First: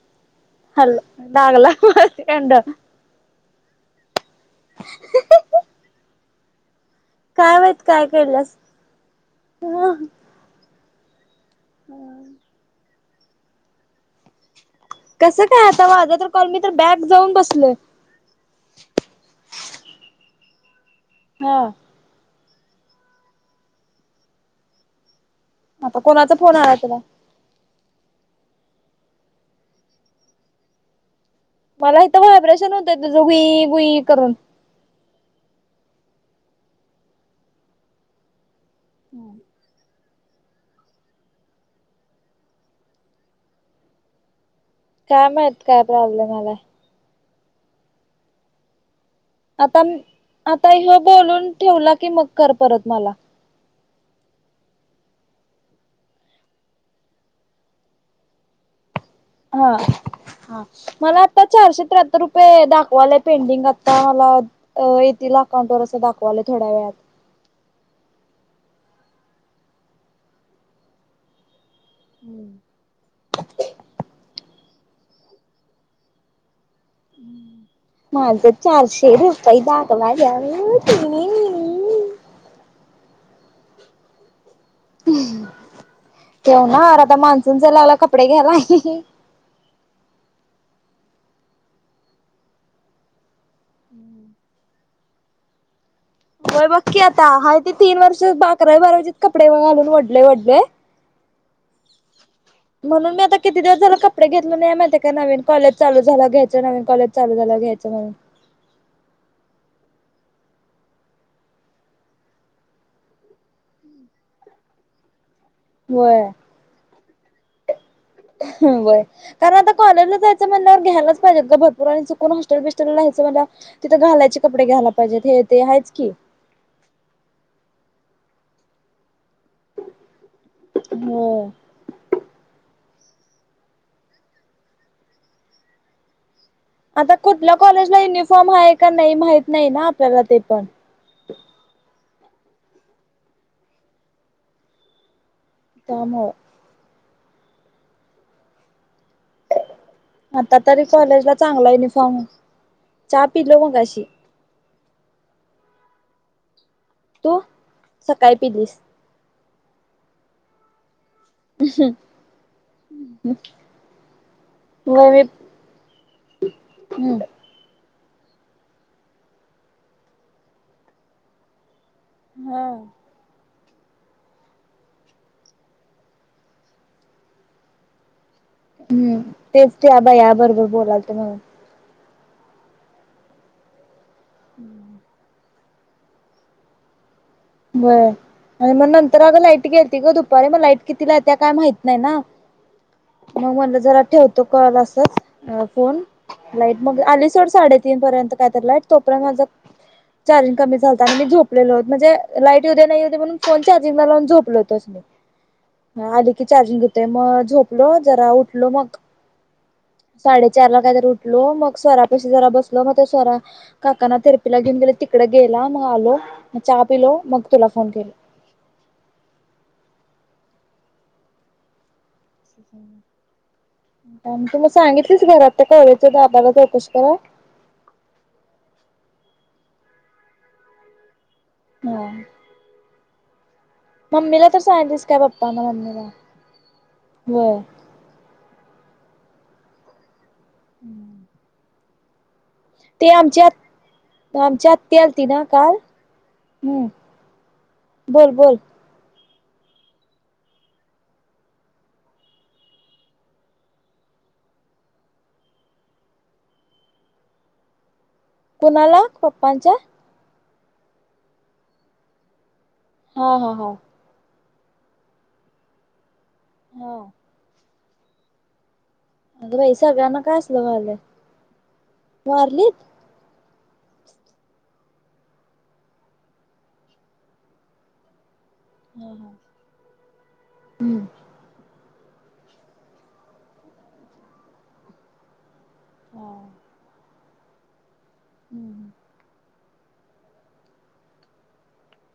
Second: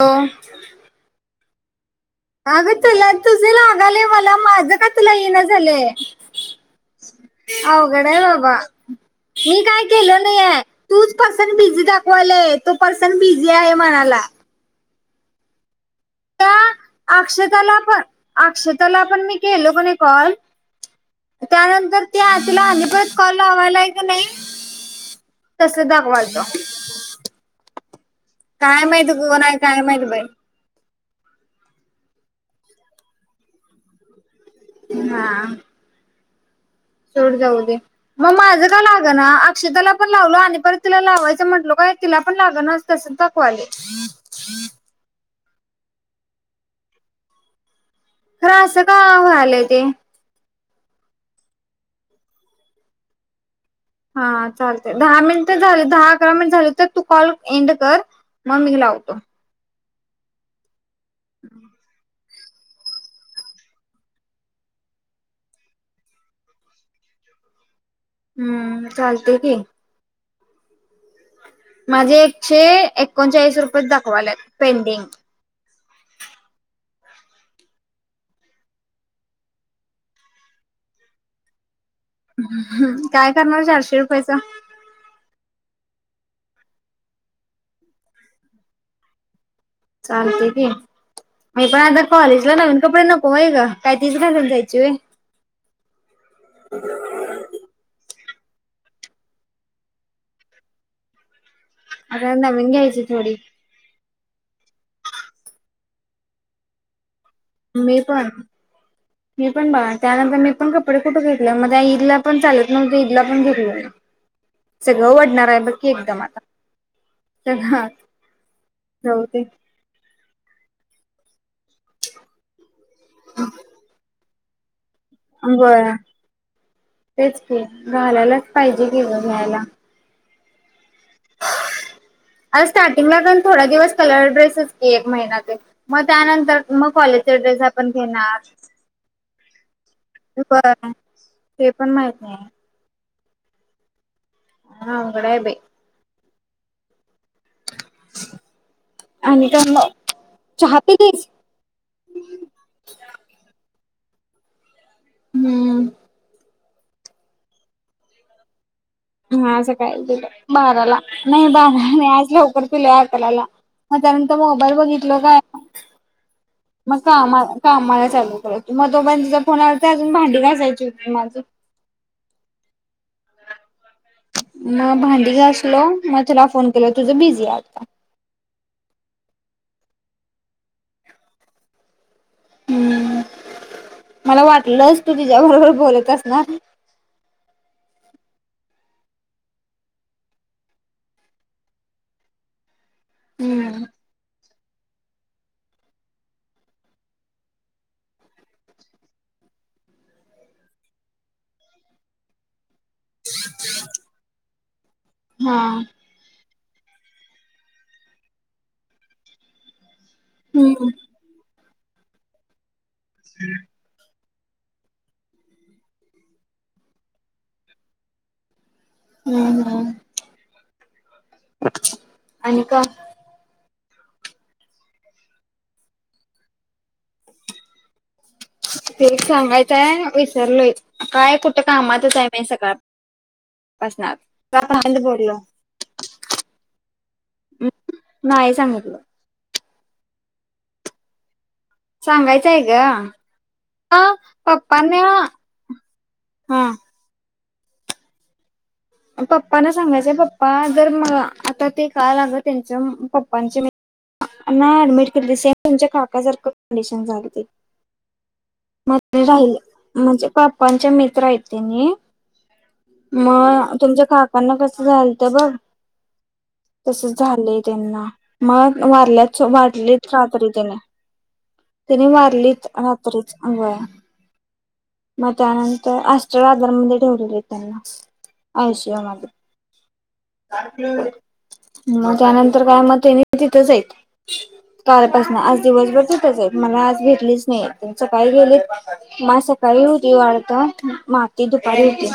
हो. हॅल लागला. कंड अगं तूला तुझ लागालय मला माझं का तुला येईना झालंय? काय माहित अवघड काय आहे बाबा केल्यास मी काय ह केलो नाहीये. तूच पर्सन बिझी दाखवालय तो पर्सन बिझी आहे म्हणाला. कसं काय आता माझा तर कॉल त्या मी तर बॅक जाऊन बसलोय. अक्षताला पण अक्षताला पण मी केलो कणी कॉल हा त्यानंतर ते आतला आणि परत कॉल लावलाय कणी तस आता कोणाचा फोन आला तुला दाखवालत काय माहित ग नाही काय माहित बाई. मला इथ व्हायब्रेशन होतंय तुझं घुई घुई करून ना. सोड जाऊ दे मग माझ का लागणा अक्षदाला पण लावलो आणि परत तिला लावायचं म्हटलो काय तिला पण लागना तसंच दाखवालय. काय माहित काय प्रॉब्लेम यालाय. खर असं का व्ह्याल आता आता ह्यो बोलून ठेवला की मग कर परत मला. हा चालतय दहा मिनिट झाले दहा अकरा मिनिट झाली तर तू कॉल एंड कर मग मी लावतो. हा हा मला आता चारशे त्र्याहत्तर रूप ते दाखवालाय पेंडिंग आता मला अ येतील अकाउंट वर असं दाखवालय थोड्या वेळात. हम्म चालतंय की. माझे एकशे एकोणचाळीस रुपयेच दाखवाल्यात पेंडिंग. माझं चारशे रुपये दाखवाल्यात [unintelligible] हं हं काय करणार चारशे रुपयचं? ठेवणार आता मान्सून सेल लागल्यावर कपडे घ्यायला. चालतंय की मी पण आता कॉलेजला नवीन कपडे नको होय ग काय तीच घालून जायच. चे होय बघ की आता हाय ते तीन वर्ष भाकऱ्या भरायचेत कपडे घालून वडले वडले. आता नवीन घ्यायची म्हणून मी थोडी आता कित किती दिवस झालं कपडे घेतलो नाही मी माहितेय का नवीन कॉलेज चालू झाल्यावर घ्यायचं नवीन कॉलेज चालू झाल्यावर मी पण. मी पण बाळा त्यानंतर मी पण कपडे कुठे घेतलोय म ह्या ईदला पण चालत नव्हतं ईदला पण घेतलो नाही. हम्म. सगळ वडणार आहे बघ की एकदम आता सगळं व्हय. जाऊदे. कारण आता कॉलेजला जायचं म्हणल्यावर घ्यायलाचं पोर आहेत ग भरपूर आणि चुकून हॉस्टेल बिस्टेलला राहायचं म्हटल्यावर तिथं घालायचे कपडे घ्यायला पाहिजेत हे ते आहेच होय की. तेच की घालायलाच पाहिजे की ग घ्यायला. हो. आता स्टार्टिंगला पण थोडया दिवस कलर ड्रेसच की एक महिनाभर मग त्यानंतर मग आता कॉलेजचा कुठल्या ड्रेस आपण कॉलेजला घेणार. युनिफॉर्म आहे का नाही माहित नाही ना आप ते पण माहित आहे. हा अनंगकडे बे. दामो. आणि का मग. आता चहा तरी पिलीस? कॉलेजला चांगला युनिफॉर्म चहा पिलो मगा अशी. हम्म. तू सकाळी पिलीस. हा असं काहील तुला बाराला नाही बारा नाही आज लवकर पिलो अकराला. मग त्यानंतर मोबर व्हय बघितलो मी काय मग काम. हम्म काम मला चालू करात मग तो पई त फोनवर अजून भांडी घासायची होती माझी. हा. मग भांडी घ असलो मग तुला फोन केल तुझं बिझी आहे आता. हम्म तेच ते अबा या बरोबर बोलाल ते म्हणून. हम्म मला वाटलंस तू तिच्या्याबरोबर बोलतस ना. बरं आणि मग नंतर अगं लाईट गेल तती ग दुपारी मग लाईट कितीला त्या काय माहित नाही ना. मग मला हम्म जरा ठेवतो कॉल असच फोन. लाईट मग आली सोड साडेतीीन पर्यंत काय तर लाईट तोपर्यंत माझं. चार्जंग कमी झातात आणि मी झोपलेलोत म्हणजे लाईट उद्या नाही हो्या म्हणून फोन चार्जिंगला लावून झोपल होतस मी. हं. आली की चार्जिंग घेतय मग झोपलो जरा उठलो मग. साडेचार ला हम्म काहीतरी उठलो मग स्वरापाशी जरा बसल मग ते स्वरा काकानाथिरपीला घेऊन गेले तिकडे गेला मग आलो चहा पिलो मग तुला फोन केल. हम्-हम. [unintelligible] का तू मग सांगितलीस घरात त्या कॉलेजच्या दाबाला चौकशी करा. ते सांगायचंय विसरलोय काय कुठं हा. कामातच आहे मी सकाळ. मम्मीला तर सांगितस काय बोललो पप्पा ना मम्मीला व्हय. नाही सांगितलं. हम्म. सांगायचं आहे ग ह आमची आत्ती पप्पनी. आलती ना काल हा. हम्म बोल बोल. पप्पाना सांगायचय पप्पा जर म आता ते का लाग त्यांच्या पप्पांचे मित्र ना ऍडमिट केली सेम तुमच्या काकासारखं कंडिशन झाली ते. म कुणाला पप्पांच्या राहिले म्हणजे पा्पांचे मित्र आहेतते तेनी. हा हा हा मग तुमच्या काकांना कसं झाल तर बघ. हा तसच झालंय त्यांना मग वारल्या अगं बाई मारलीत सगळ्यांना काय रात्री असलं त्याने व्हायलय त्याने मारलीत वारलीत रात्रीच अंग. मग त्यानंतर अष्ट्र आदार म ठेवलेले त्यांना. आयसीयू हा मध्ये. हा हम्म मग त्यानंतर काय मत तिथंचई तऱ्यापासून दिवसभर जेतच हा आहेत मला आज भेटलीच नाही त सकाळी गेले मा दुपारी होती वाढत माती दुपारी होती.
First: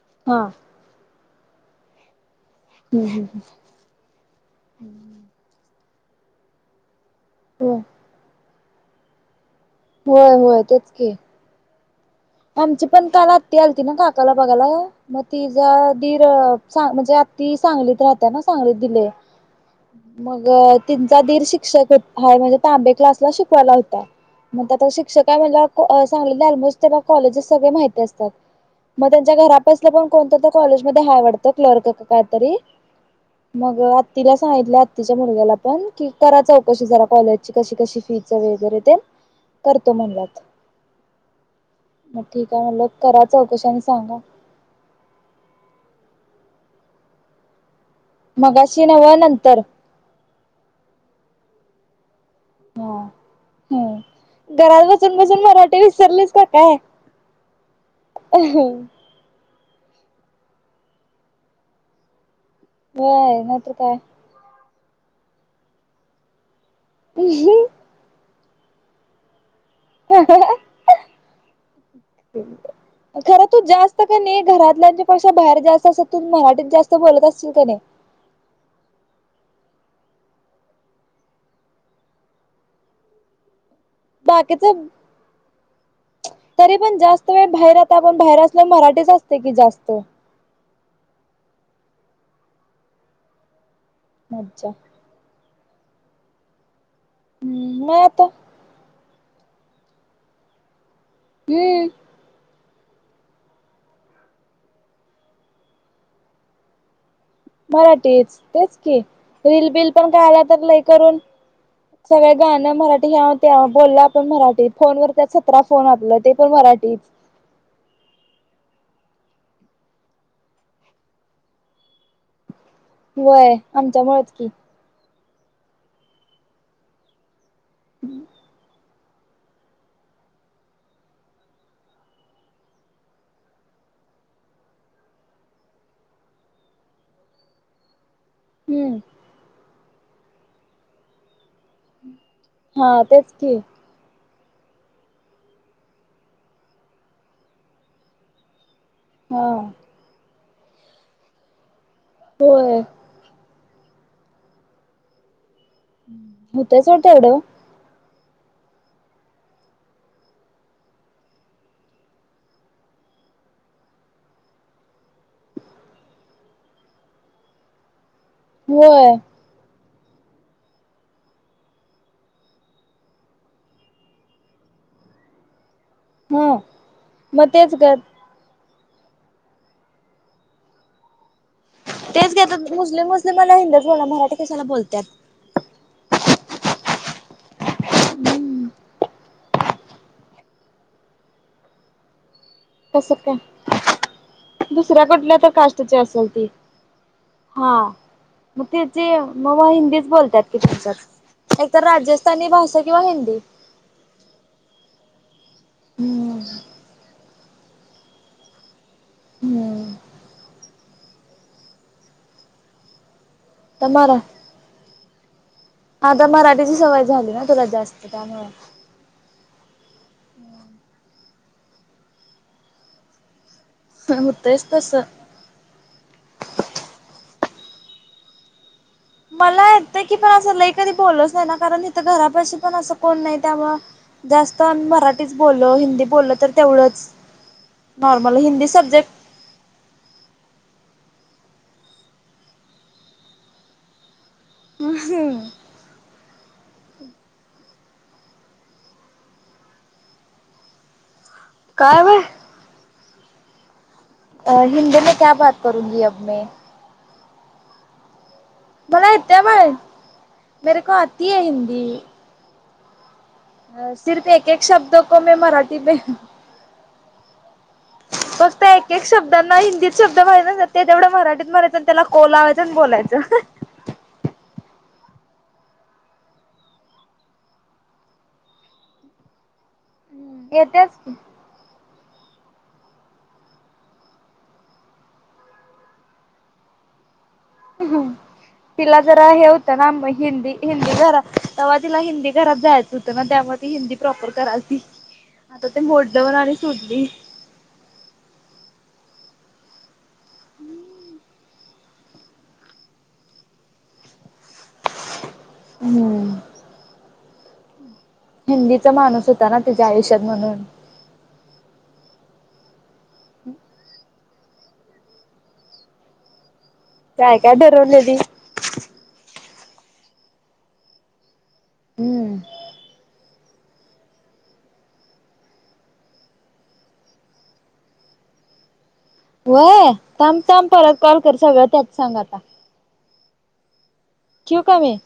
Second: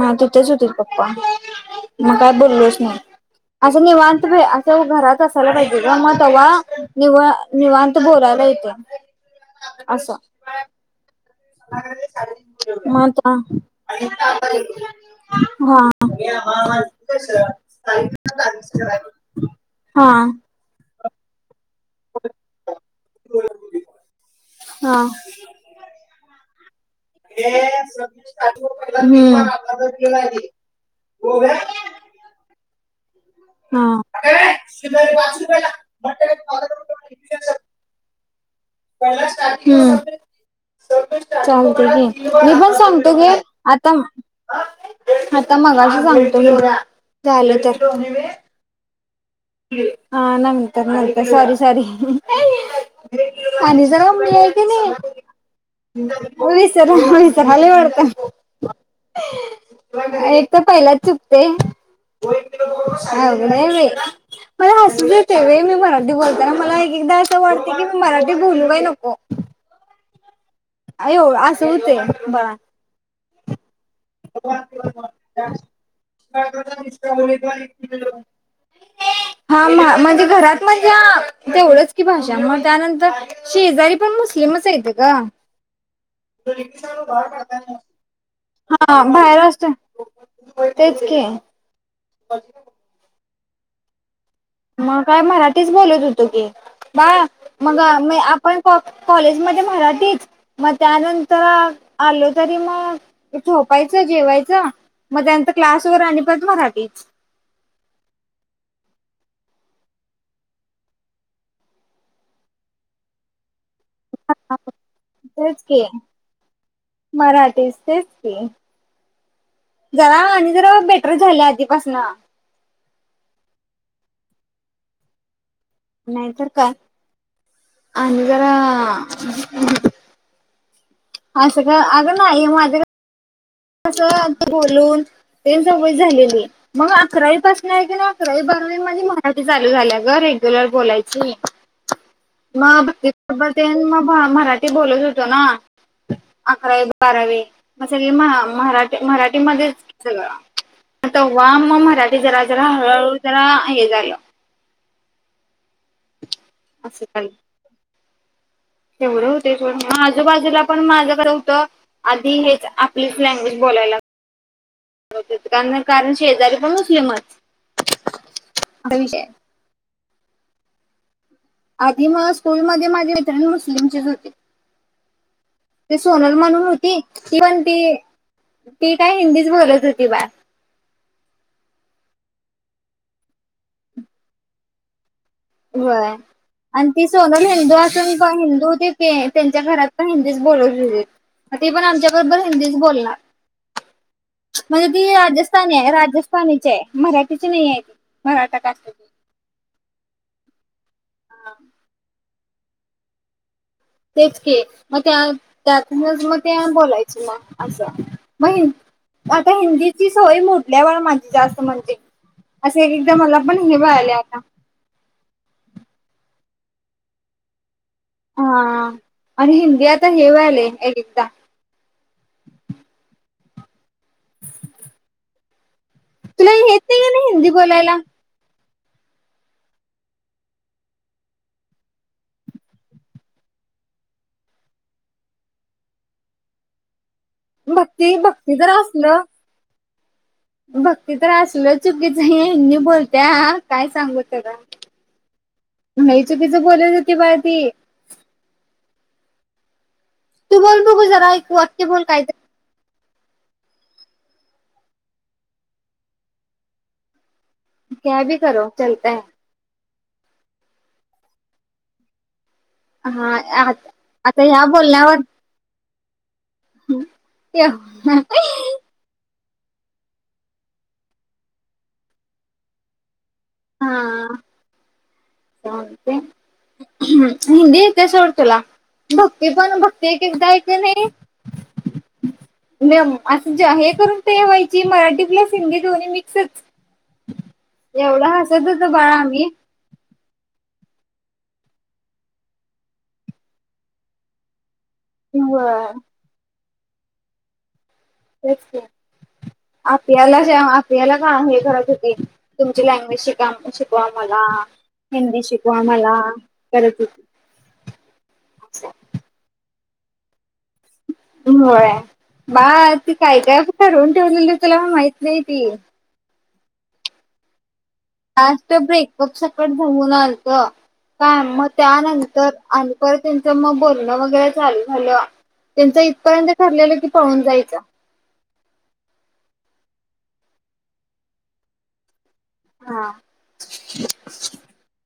ह हा तिथेच होते पप्पा मग काय बोललोच नाही हम् हम ह. निवांत भ असं घरात असायला पाहिजे ग मग तवा नि निवांत. बोलायला येतंय होय होय तेच की. [unintelligible] आमची पण काल आता आत्ती आलती ना काकाला बघाला मग तिचा हा दीरां म्हणजे आत्ती. सांगलीत राहत्या ना सांगलीत दिलय. हा हा. त्यांचा दीर शिक्षक हाय म्हणजे तांबे क्लासला शिकवायला होता मग आता हा. शिक्षक म्हणल्यावर सांगलीला अलमोस्ट त्याला कॉलेजेस सगळे माहिती असत्यात मग त्यांच्या हम्म. घरा पासल कोणतर त्या कॉलेजमध्ये हाय वाटतं क्लर्क का काय तर तरी मग आत्तीला सांगितलय आत्तीच्या मुलग्याला पण. की करा चौकशी जरा कॉलेजची कशी कशी फीच वगैरे ते पहिल्या स्टार्टिंगला करतो म्हणलात हम्. चालतय घे. मग ठीक मी आहे पण म्हणलं सांगतो करा घे. चौकशी आणि आता सांगा आता मघाशी सांगतो झालं तर. मघाशी नव्ह नंतर. हा नंतर, नंतर. Sorry, sorry. हा. आणि जरा मी हाय हम्म किनी घरात बसून बसून मराठी विसरलीस विसरलो विसरलोय वाटतं. ह. एक तर पहिलाच चुकते. होय अवघड आहे नाहीतर बाई. काय मला हसूच येतय बाई मी मराठी बोलताना मला एकेकदा असं वाटतंय की, मराठीत बोलू काय नको? [unintelligible] अयो असं होतय. खरं तू जास्त कने घरातल्यांच्या पेक्षा बाहेर जास्त अस मराठीत जास्त बोलत असशील कनेय? हा म्हणजे घरात म्हणजे तेवढच की भाषा मग त्यानंतर. शेजारी पण मुस्लिमच बाकीच हायत ग. जास्त वेळ बाहेर आता ते पण बाहेर असलो हा मराठीच असते बाहेर की जास्त असतोय तेच की. मज्जा. मग काय मराठीच बोलत होतो की बा मग हम्म मी आता आपण हो कॉलेज मध्ये मराठीच मग, त्यानंतर हम्म आलो तरी मग, झोपायचं, जेवायचं मग त्यांतर क्लास वर आणि परत मराठीच. मराठीच तेच की, रील बिल पण काय आल्या तर लय करून. सगळं गाणं मराठी यात त्या बोललं आपण मराठी. फोनवर त्या सतरा तेच की फोन आपलं ते पण मराठीच. मराठीच तेच. जरा आणि जरा बेटर झाल्या आधीपासन. व्हय आमच्या मुळच की. नाहीतर काय आणि जरा. असं का? अगं नाही माझ्या कस बोलून ते सवय झालेली मग अकरावीपासन आहे की ना अकरावी, बारावी हम्म माझी मराठी चालू झाल्या ग रेग्युलर बोलायची. मग हा भाजी तेच की चपाती म भ मराठी ते बोलत होतो ना, अकरावीत बारावी मग सगळे महा [unintelligible] हा मराठीमध्येच सगळं तंवा मग मराठी जरा जरा होय हळूहळू जरा हे झालं होतंय का तेवढं वेळ तेवढे होते पण आजूबाजूला पण माझं खरं होतं. आधी हेच आपलीच लँग्वेज बोलायला लाग [unintelligible] कान कारण शेजारी पण रुसले मज होय. आधी मय स्कूलमध्ये माझी मित्रिण मुस्लिम ची होती. ती सोनल हा म्हणून होती. ती मग पण तेच ग ती ती काय हिंदीच बोलत होती बाय तेच घेतात. मुस्लिम मुस्लिम मना हिंदच बोला मराठी कशाला बोलतात. होय. आणि ती सोनल हिंदू असून पम हिंदू हम्म होती ते त्यांच्या घरात पण हिंदीच बोलत होतेत. ती पण आमच्या बरोबर हिंदीच कसं काय बोलणार. म्हणजे दुसऱ्या ती कुठल्या तर राजस्थानी आहे. काष्टची असेल ती राजस्थानीची आहे. मराठीची नाही हा आहे. मराठा मग कास्टची. तिची [unintelligible] मग मग हिंदीच बोलतात. [unintelligible] एकतर राजस्थानी भाषा किंवा हिंदी तेच की, मग त्या त्यातूनच मग हम्म ते बोलायचं मग असं मग हि आता हम्म हिंदीची सवय मोडल्यावर माझी जास्त म्हणते असे एकदा मला पण हे तर व्हायले मरा आता आता मराठीची सवय झाली ना, तुला जास्त. त्यामुळे हा, आणि हिंदी आता हे व्हायले एक एकदा हं होतयस तसं तुला येत नाही म्हणे हिंदी बोलायला. मला येतं की पण असं लई कधी बोलोस नाही ना, कारण तिथं घरापाशी पण असं कोण नाही त्यामुळ जास्त मराठीच बोललो हिंदी बोल्ल तर तेवढंच भक्ती नॉर्मल भक्ती हिंदी तर सब्जेक्ट असलं भक्ती तर असलं चुकीचं हिंदी बोलत्या काय सांगू तुला? ह लई चुकीचं बोलत होती बाई ती. तू बोल बघू जरा एक वाक्य काय बोल कायतरी बाय अ हिंदी मे क्या बात करूंगी अब मै. क्या भी करो. चलता मला है येते बाय मेरे को आती है हिंदी. हाय सिर्फ एक एक शब्द को मै मराठी पे ह ते [unintelligible] एक एक शब्दांना हिंदीत शब्द [unintelligible] तेवढं मराठीत म्हणायचं. त्याला ओ लावायचं आणि बोलायचं. हा.. [unintelligible] हिंदी येते सोड तुला भक्ती पण भ ते एक एकदाय की नाही म्याम असं ज्या हे करून ठेवायची मराठी प्लस हिंदी दोन्ही मिक्सच एवढं हासत होतो बाळा आम्ही त्याना हिंदी हिंदी घरात तवा तिला हिंदी घरात जायचं होतं ना, त्यामुळे ती हिंदी प्रॉपर करालती आता ते होय मोडदवर आणि सोढली. तेच ते आपल्याला ज आपियाला का आहे खरच होती. तुमची लँग्वेज शिका शिकवा मला हिंदी शिक ''--'' वा आम्हाला हम्म करत होती. असं हिंदीचा माणूस होता ना त्याच्या आयुष्यात म्हणून. होय बाळ ती काय काय ठरवून ठेवलेली तुला म माहित नाही ती. काय काय ठरवल्याली. जास् ब्रेकअप सकट [unintelligible] जमून आलत. काय मग हम्म त्यानंतर आणि पर त्यांचं मग बोलणं वगैरे चालू झालं. त्यांच इथपर्यंत ठरलेलं की, पाहून जायचं. होय थांब थांब परत कॉल कर सगळं त्यात सांग आता. हा, ठिऊ काय मी?